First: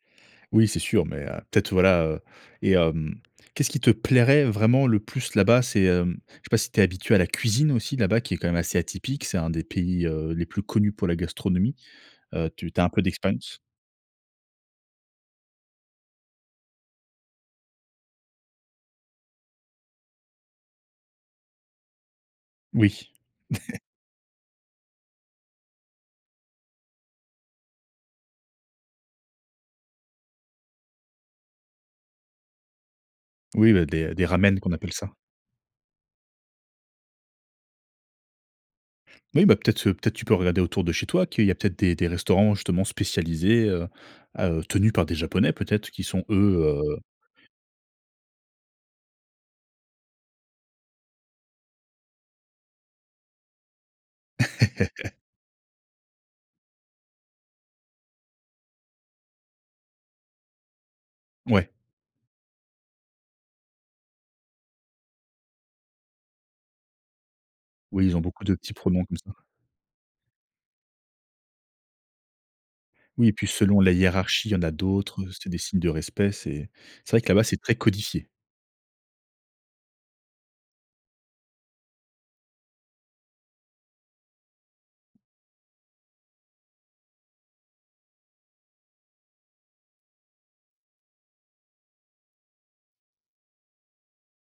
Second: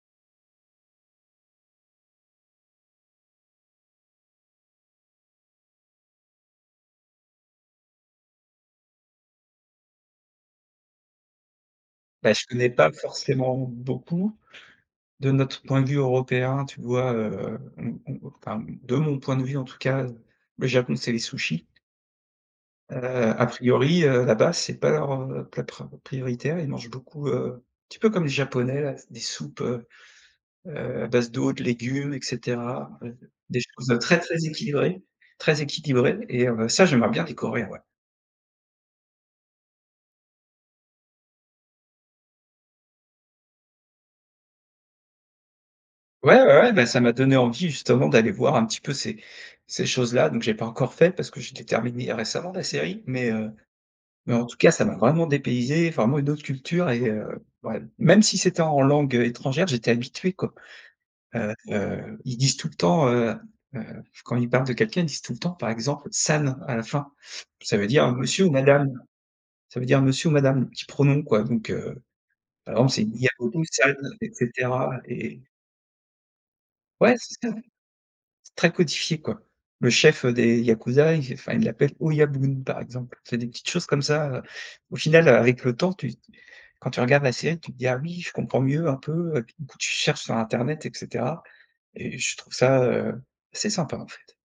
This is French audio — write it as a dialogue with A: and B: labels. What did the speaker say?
A: Oui, c'est sûr, mais heu, peut être voilà, heu, et hem, qu'est-ce qui te plairait vraiment le plus là bas? C'est, hem, je sais pas si tu es habitué à la cuisine aussi là bas, qui est quand même assez atypique? C'est un des pays, heu, les plus connus pour la gastronomie.
B: Bah je
A: Heu, tu
B: connais
A: tu as un
B: pas
A: peu d'expérience?
B: forcément beaucoup de notre point de vue européen, tu vois? Heu, enfin de mon point de vue en tout cas, le Japon c'est les sushis.
A: Oui
B: Heu, à priori, heu, la base c'est pas leur plat pra prioritaire, ils mangent beaucoup, heu, un petit peu comme les japonais là, des soupes, heu heu, à base d'eau, de légumes et cetera, des
A: Oui, bah
B: choses
A: des
B: très
A: des
B: très
A: ramens qu'on appelle
B: équilibrées
A: ça.
B: très équilibrées et heu, ça j'aimerais bien découvrir, ouais.
A: Oui, bah peut être, heu, peut être tu peux regarder autour de chez toi qu'il y a peut être des des restaurants justement spécialisés, heu heu, tenus par des Japonais peut être qui sont
B: Ouais, ouais, ouais, bah
A: eux
B: ça m'a donné envie justement d'aller voir un petit peu ces ces choses là, donc j'ai pas encore fait parce que je l'ai terminé récemment la série, mais heu, mais en tout cas ça m'a vraiment dépaysé, vraiment une autre culture et heu, ouais, même si c'était en langue, heu, étrangère j'étais habitué, quoi. Heu
A: Ouais.
B: heu, ils disent tout le temps, heu heu, quand ils parlent de quelqu'un ils disent tout le temps par exemple «san» à la fin ça veut
A: Oui,
B: dire
A: ils ont
B: monsieur
A: beaucoup
B: ou
A: de petits
B: madame
A: pronoms, comme ça.
B: ça veut dire monsieur ou madame, petit pronom quoi donc heu, par exemple c'est
A: Oui, puis
B: Niamaoto
A: selon la
B: san et
A: hiérarchie, il y en a
B: cetera
A: d'autres, heu,
B: et
A: c'est des signes de respect. C'est c'est
B: Ouais
A: vrai que
B: c'est
A: là bas,
B: ça,
A: c'est très codifié.
B: c'est très codifié, quoi. Le chef des yakuza, ils enfin ils l'appellent «oyabun» par exemple, c'est des petites choses comme ça, heu, au final avec le temps, tu quand tu regardes la série, tu te dis: «Ah oui je comprends mieux un peu». Du coup, tu cherches sur internet et cetera et je trouve ça, heu, assez sympa, en fait.